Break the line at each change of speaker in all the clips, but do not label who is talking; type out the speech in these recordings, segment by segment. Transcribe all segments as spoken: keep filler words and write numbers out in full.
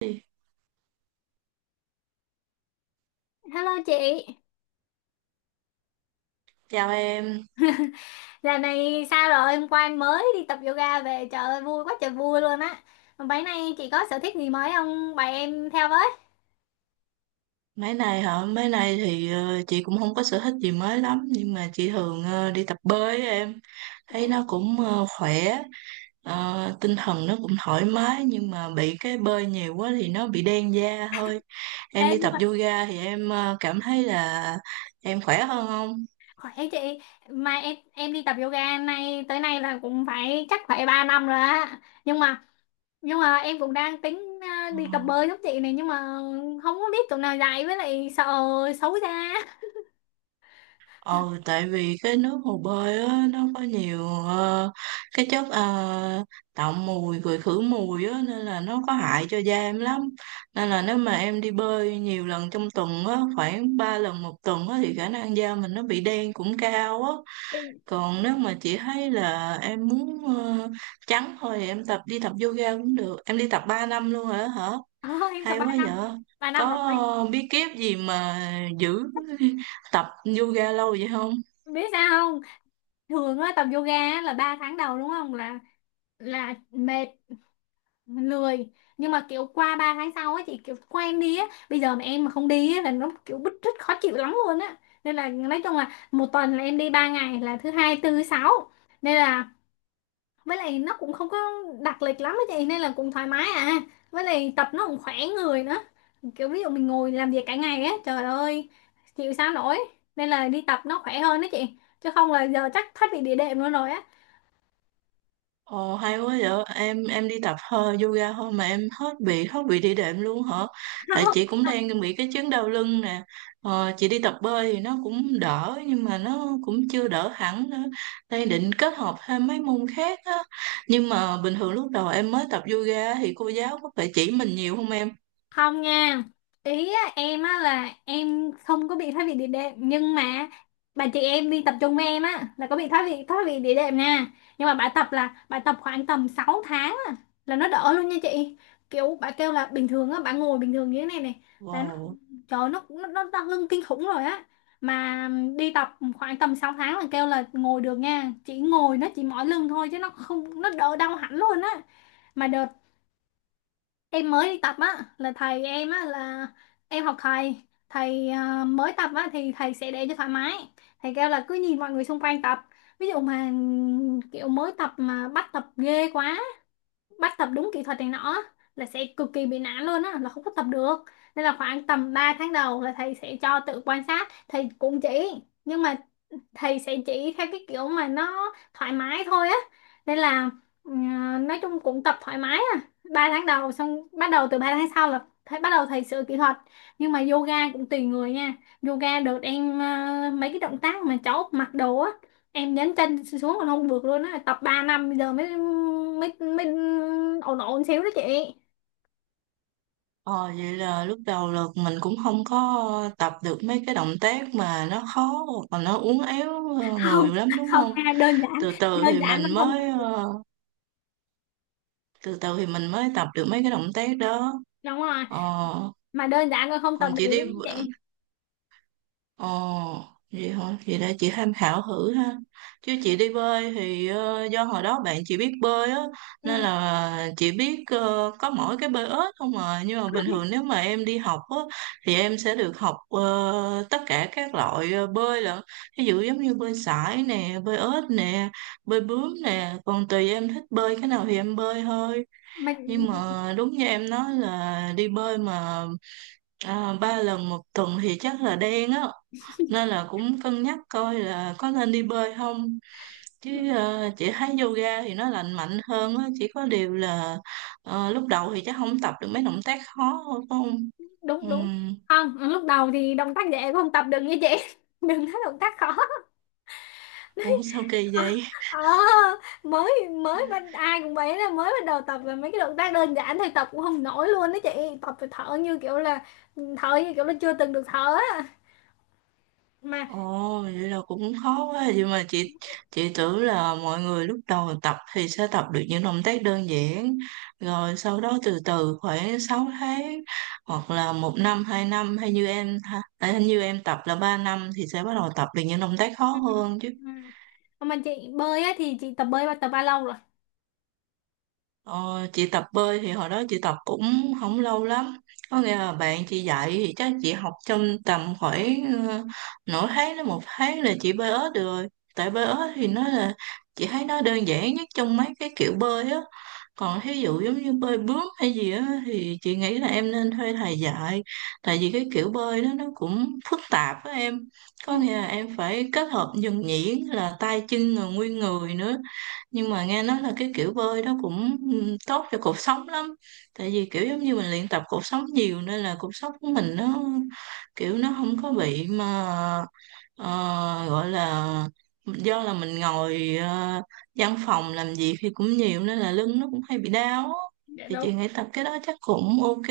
Chị,
Hello chị,
chào em.
giờ này sao rồi? Hôm qua em mới đi tập yoga về, trời ơi vui quá trời vui luôn á. Mà Bấy nay chị có sở thích gì mới không? Bày em theo với.
Mấy này hả? Mấy này thì ờ, chị cũng không có sở thích gì mới lắm nhưng mà chị thường ờ, đi tập bơi á em. Thấy nó cũng ờ, khỏe, ờ, tinh thần nó cũng thoải mái nhưng mà bị cái bơi nhiều quá thì nó bị đen da thôi. Em
Ê,
đi
nhưng
tập
mà
yoga thì em ờ, cảm thấy là em khỏe hơn không?
khỏe chị, mà em em đi tập yoga nay tới nay là cũng phải chắc phải ba năm rồi á. Nhưng mà nhưng mà em cũng đang tính à, đi tập bơi giống chị này, nhưng mà không có biết chỗ nào dạy, với lại sợ xấu ra.
Ờ, Tại vì cái nước hồ bơi á, nó có nhiều ờ, cái chất ờ, tạo mùi rồi khử mùi á, nên là nó có hại cho da em lắm. Nên là nếu mà em đi bơi nhiều lần trong tuần á, khoảng ba lần một tuần á, thì khả năng da mình nó bị đen cũng cao á.
Thì,
Còn nếu mà chị thấy là em muốn ờ, trắng thôi thì em tập đi tập yoga cũng được. Em đi tập ba năm luôn rồi đó hả?
ờ, em tập
Hay
ba
quá vậy.
năm, ba
Có
năm rồi.
ờ, bí kíp gì mà giữ tập yoga lâu vậy không?
Biết sao không? Thường á, tập yoga á là ba tháng đầu đúng không? là là mệt, lười, nhưng mà kiểu qua ba tháng sau ấy chị kiểu quen đi á, bây giờ mà em mà không đi á là nó kiểu bứt rứt khó chịu lắm luôn á. Nên là nói chung là một tuần là em đi ba ngày là thứ hai, tư, sáu. Nên là, với lại nó cũng không có đặc lịch lắm á chị, nên là cũng thoải mái à. Với lại tập nó cũng khỏe người nữa, kiểu ví dụ mình ngồi làm việc cả ngày á, trời ơi, chịu sao nổi. Nên là đi tập nó khỏe hơn đó chị, chứ không là giờ chắc thoát vị địa đệm luôn rồi á.
Ồ, hay quá vậy. Em em đi tập hơi yoga thôi mà em hết bị hết bị đi đệm luôn hả? Tại chị cũng đang bị cái chứng đau lưng nè. Ờ, chị đi tập bơi thì nó cũng đỡ nhưng mà nó cũng chưa đỡ hẳn nữa. Đang định kết hợp thêm mấy môn khác á. Nhưng mà bình thường lúc đầu em mới tập yoga thì cô giáo có phải chỉ mình nhiều không em?
Không nha, ý á, em á là em không có bị thoái vị địa đệm, nhưng mà bà chị em đi tập trung với em á là có bị thoái vị thoái vị địa đệm nha. Nhưng mà bà tập là bà tập khoảng tầm sáu tháng á, là nó đỡ luôn nha chị. Kiểu bà kêu là bình thường á bà ngồi bình thường như thế này này, là nó,
Wow.
trời ơi, nó nó nó đau lưng kinh khủng rồi á. Mà đi tập khoảng tầm sáu tháng là kêu là ngồi được nha, chỉ ngồi nó chỉ mỏi lưng thôi chứ nó không, nó đỡ đau hẳn luôn á. Mà em mới đi tập á là thầy em á là em học thầy, thầy à, mới tập á thì thầy sẽ để cho thoải mái. Thầy kêu là cứ nhìn mọi người xung quanh tập, ví dụ mà kiểu mới tập mà bắt tập ghê quá, bắt tập đúng kỹ thuật này nọ, là sẽ cực kỳ bị nản luôn á, là không có tập được. Nên là khoảng tầm ba tháng đầu là thầy sẽ cho tự quan sát, thầy cũng chỉ, nhưng mà thầy sẽ chỉ theo cái kiểu mà nó thoải mái thôi á. Nên là, ừ, nói chung cũng tập thoải mái à. Ba tháng đầu xong bắt đầu từ ba tháng sau là thầy bắt đầu thầy sửa kỹ thuật. Nhưng mà yoga cũng tùy người nha. Yoga được em, ờ, mấy cái động tác mà cháu mặc đồ á, em nhấn chân xuống còn không được luôn á, tập ba năm bây giờ mới mới mới ổn, ổn xíu đó chị.
Ờ, vậy là lúc đầu là mình cũng không có tập được mấy cái động tác mà nó khó hoặc là nó uốn éo ờ,
không
người lắm đúng
không
không?
nha, đơn giản,
Từ từ
đơn
thì
giản mà
mình
không
mới
tập.
ờ, từ từ thì mình mới tập được mấy cái động tác đó.
Đúng rồi,
ờ,
mà đơn giản mà không tập
còn chị
được
đi
đó chị.
ờ, vậy hả, vậy đã chị tham khảo thử ha. Chứ chị đi bơi thì ờ, do hồi đó bạn chị biết bơi á, nên
Ừ,
là chị biết ờ, có mỗi cái bơi ếch không à. Nhưng mà bình thường nếu mà em đi học á thì em sẽ được học ờ, tất cả các loại ờ, bơi lận. Ví dụ giống như bơi sải nè, bơi ếch nè, bơi bướm nè, còn tùy em thích bơi cái nào thì em bơi thôi.
mà
Nhưng mà đúng như em nói là đi bơi mà à, ba lần một tuần thì chắc là đen á. Nên là cũng cân nhắc coi là có nên đi bơi không. Chứ ờ, chị thấy yoga thì nó lành mạnh hơn á, chỉ có điều là ờ, lúc đầu thì chắc không tập được mấy động tác khó thôi phải không?
đúng đúng.
Ừm.
Không, lúc đầu thì động tác dễ cũng không tập được nha chị. Đừng nói động tác khó.
Ủa, sao kỳ vậy?
Ờ mới mới bắt, ai cũng vậy, là mới bắt đầu tập là mấy cái động tác đơn giản thôi tập cũng không nổi luôn đó chị. Tập phải thở như kiểu là, thở như kiểu là chưa từng được thở á. Mà
Ồ, vậy là cũng khó quá vậy mà chị. Chị tưởng là mọi người lúc đầu tập thì sẽ tập được những động tác đơn giản, rồi sau đó từ từ khoảng sáu tháng hoặc là một năm hai năm, hay như em ha- à, như em tập là ba năm thì sẽ bắt đầu tập được những động tác khó
Ừ,
hơn chứ.
ừ. Còn Mà chị bơi á thì chị tập bơi và tập bao lâu rồi?
Ờ, chị tập bơi thì hồi đó chị tập cũng không lâu lắm. Có nghĩa là bạn chị dạy thì chắc chị học trong tầm khoảng ờ, nửa tháng đến một tháng là chị bơi ếch được rồi. Tại bơi ếch thì nó là chị thấy nó đơn giản nhất trong mấy cái kiểu bơi á. Còn thí dụ giống như bơi bướm hay gì á thì chị nghĩ là em nên thuê thầy dạy. Tại vì cái kiểu bơi đó nó cũng phức tạp á em.
Ừ,
Có nghĩa là em phải kết hợp nhuần nhuyễn là tay chân rồi nguyên người nữa. Nhưng mà nghe nói là cái kiểu bơi đó cũng ừ, tốt cho cột sống lắm. Tại vì kiểu giống như mình luyện tập cột sống nhiều nên là cột sống của mình nó kiểu nó không có bị mà ờ, gọi là do là mình ngồi ờ, văn phòng làm việc thì cũng nhiều nên là lưng nó cũng hay bị đau á.
dạ
Thì
đúng
chị nghĩ tập cái đó chắc cũng ok,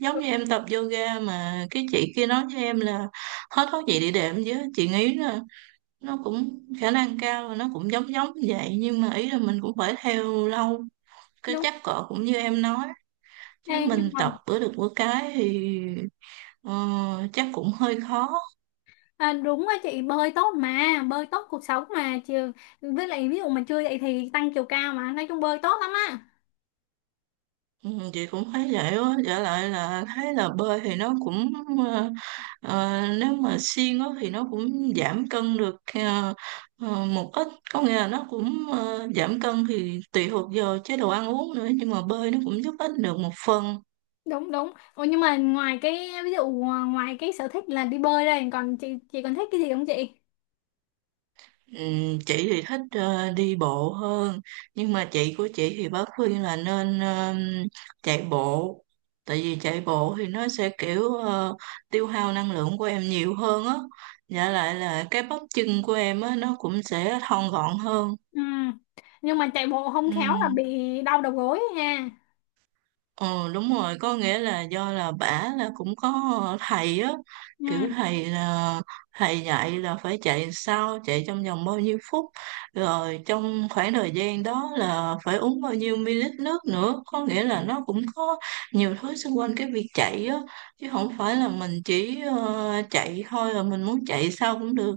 giống
đúng
như em tập yoga mà cái chị kia nói với em là hết thuốc gì để đệm, chứ chị nghĩ là nó cũng khả năng cao là nó cũng giống giống như vậy. Nhưng mà ý là mình cũng phải theo lâu, cái
đúng.
chắc cỡ cũng như em nói, chứ
Ê, nhưng
mình
mà
tập bữa được bữa cái thì ờ, chắc cũng hơi khó.
à, đúng á chị, bơi tốt mà, bơi tốt cuộc sống mà chị, với lại ví dụ mà chưa dậy thì tăng chiều cao, mà nói chung bơi tốt lắm á.
ừ, chị cũng thấy vậy á, trở lại là thấy là bơi thì nó cũng ờ, ờ, nếu mà siêng á thì nó cũng giảm cân được ờ, ờ, một ít. Có nghĩa là nó cũng ờ, giảm cân thì tùy thuộc vào chế độ ăn uống nữa. Nhưng mà bơi nó cũng giúp ích được một phần.
Đúng đúng. Ủa, nhưng mà ngoài cái ví dụ ờ, ngoài cái sở thích là đi bơi đây, còn chị chị còn thích cái gì không chị?
Ừm, chị thì thích ờ, đi bộ hơn. Nhưng mà chị của chị thì bác khuyên là nên ờm, chạy bộ. Tại vì chạy bộ thì nó sẽ kiểu ờ, tiêu hao năng lượng của em nhiều hơn á. Dạ lại là cái bắp chân của em á nó cũng sẽ thon gọn hơn.
Ừ. Nhưng mà chạy bộ không khéo là
Ừm.
bị đau đầu gối nha.
Ờ, đúng rồi. Có nghĩa là do là bả là cũng có thầy á,
Ừ.
kiểu thầy là thầy dạy là phải chạy sao, chạy trong vòng bao nhiêu phút, rồi trong khoảng thời gian đó là phải uống bao nhiêu ml nước nữa. Có nghĩa là nó cũng có nhiều thứ xung quanh cái việc chạy á, chứ không phải là mình chỉ ờ, chạy thôi là mình muốn chạy sao cũng được.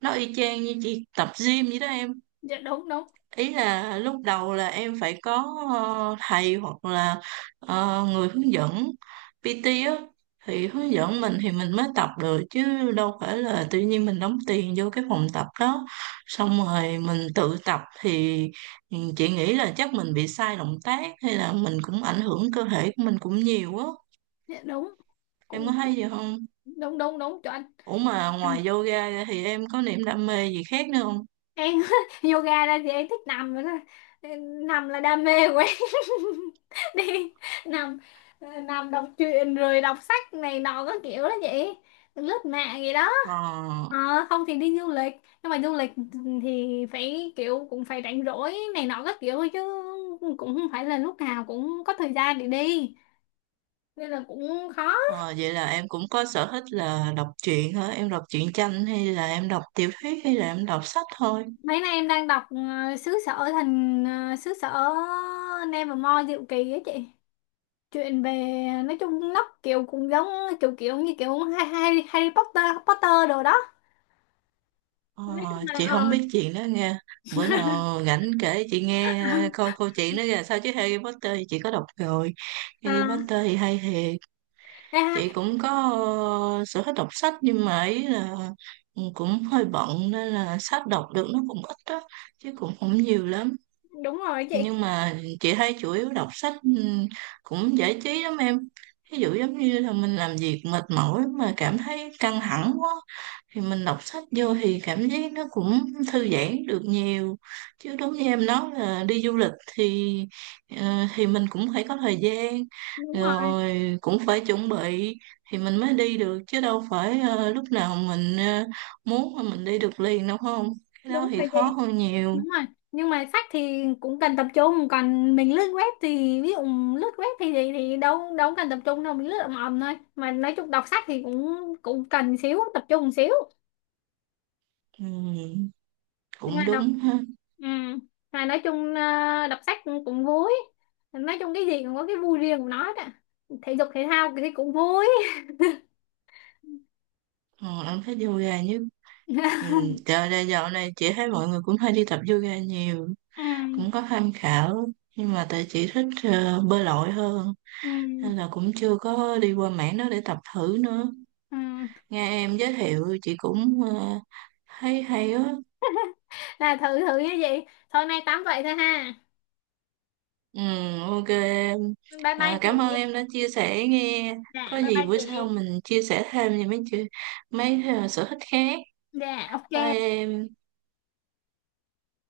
Nó y chang như chị tập gym vậy đó em.
Dạ đúng đúng.
Ý là lúc đầu là em phải có ờ, thầy hoặc là ờ, người hướng dẫn pê tê á thì hướng dẫn mình thì mình mới tập được, chứ đâu phải là tự nhiên mình đóng tiền vô cái phòng tập đó xong rồi mình tự tập thì chị nghĩ là chắc mình bị sai động tác hay là mình cũng ảnh hưởng cơ thể của mình cũng nhiều á.
Dạ đúng.
Em
Cũng,
có thấy gì không?
đúng đúng đúng chuẩn.
Ủa, mà ngoài yoga ra thì em có niềm đam mê gì khác nữa không?
Em yoga ra thì em thích nằm rồi đó. Em- nằm là đam mê của em. Đi nằm, ờ, nằm đọc truyện rồi đọc sách này nọ các kiểu đó vậy, lướt mạng gì đó.
Ờ.
Ờ, không thì đi du lịch, nhưng mà du lịch thì phải kiểu cũng phải rảnh rỗi này nọ các kiểu thôi chứ, cũng không phải là lúc nào cũng có thời gian để đi, nên là cũng khó.
Ờ, Vậy là em cũng có sở thích là đọc truyện hả? Em đọc truyện tranh hay là em đọc tiểu thuyết hay là em đọc sách thôi?
Mấy nay em đang đọc, ờ, xứ sở thần, ờ, xứ sở Nevermore diệu kỳ á chị. Chuyện về, nói chung nó kiểu cũng giống, kiểu kiểu như kiểu Harry, Harry Potter Potter đồ đó.
Ờ,
Nói chung là
chị
ờ.
không biết chuyện đó nghe. Bữa nào rảnh kể chị nghe coi câu chuyện đó ra sao, chứ Harry Potter thì chị có đọc rồi. Harry
à,
Potter thì hay thiệt.
à,
Chị cũng có ờ, sở thích đọc sách nhưng mà ấy là ừ, cũng hơi bận nên là sách đọc được nó cũng ít đó, chứ cũng không nhiều lắm.
Đúng rồi chị.
Nhưng mà chị thấy chủ yếu đọc sách ừm, cũng giải trí lắm em. Ví dụ giống như là mình làm việc mệt mỏi mà cảm thấy căng thẳng quá thì mình đọc sách vô thì cảm giác nó cũng thư giãn được nhiều. Chứ đúng như em nói là đi du lịch thì ờ, thì mình cũng phải có thời gian
Đúng rồi.
rồi cũng phải chuẩn bị thì mình mới đi được, chứ đâu phải ờ, lúc nào mình ờ, muốn mà mình đi được liền đâu không. Cái đó
Đúng
thì
rồi chị.
khó hơn nhiều.
Đúng rồi. Nhưng mà sách thì cũng cần tập trung, còn mình lướt web thì ví dụ, lướt web thì thì, thì đâu, đâu cần tập trung đâu, mình lướt ầm ầm thôi mà. Nói chung đọc sách thì cũng, cũng cần xíu tập trung xíu.
Ừm,
Hay là
cũng
đọc,
đúng ha.
ừ. Hay nói chung ờ, đọc sách cũng, cũng vui. Nói chung cái gì cũng có cái vui riêng của nó đó, thể dục thể thao thì cũng vui.
Ờ, em thấy yoga như ừ, dạo này dạo này chị thấy mọi người cũng hay đi tập yoga nhiều.
Ừ.
Cũng có tham khảo nhưng mà tại chị thích ờ, bơi lội hơn
Ừ.
nên là cũng chưa có đi qua mảng đó để tập thử nữa.
Ừ.
Nghe em giới thiệu chị cũng ờ, thấy hay á.
Là thử thử như vậy thôi, nay tám vậy thôi ha.
ừ, ok em.
Bye bye
Ờ,
chị.
cảm ơn em đã chia sẻ nghe.
Dạ
Có
bye
gì
bye
bữa sau
chị.
mình chia sẻ thêm về mấy chuyện, mấy ờ, sở thích khác.
Dạ
Bye
ok.
em.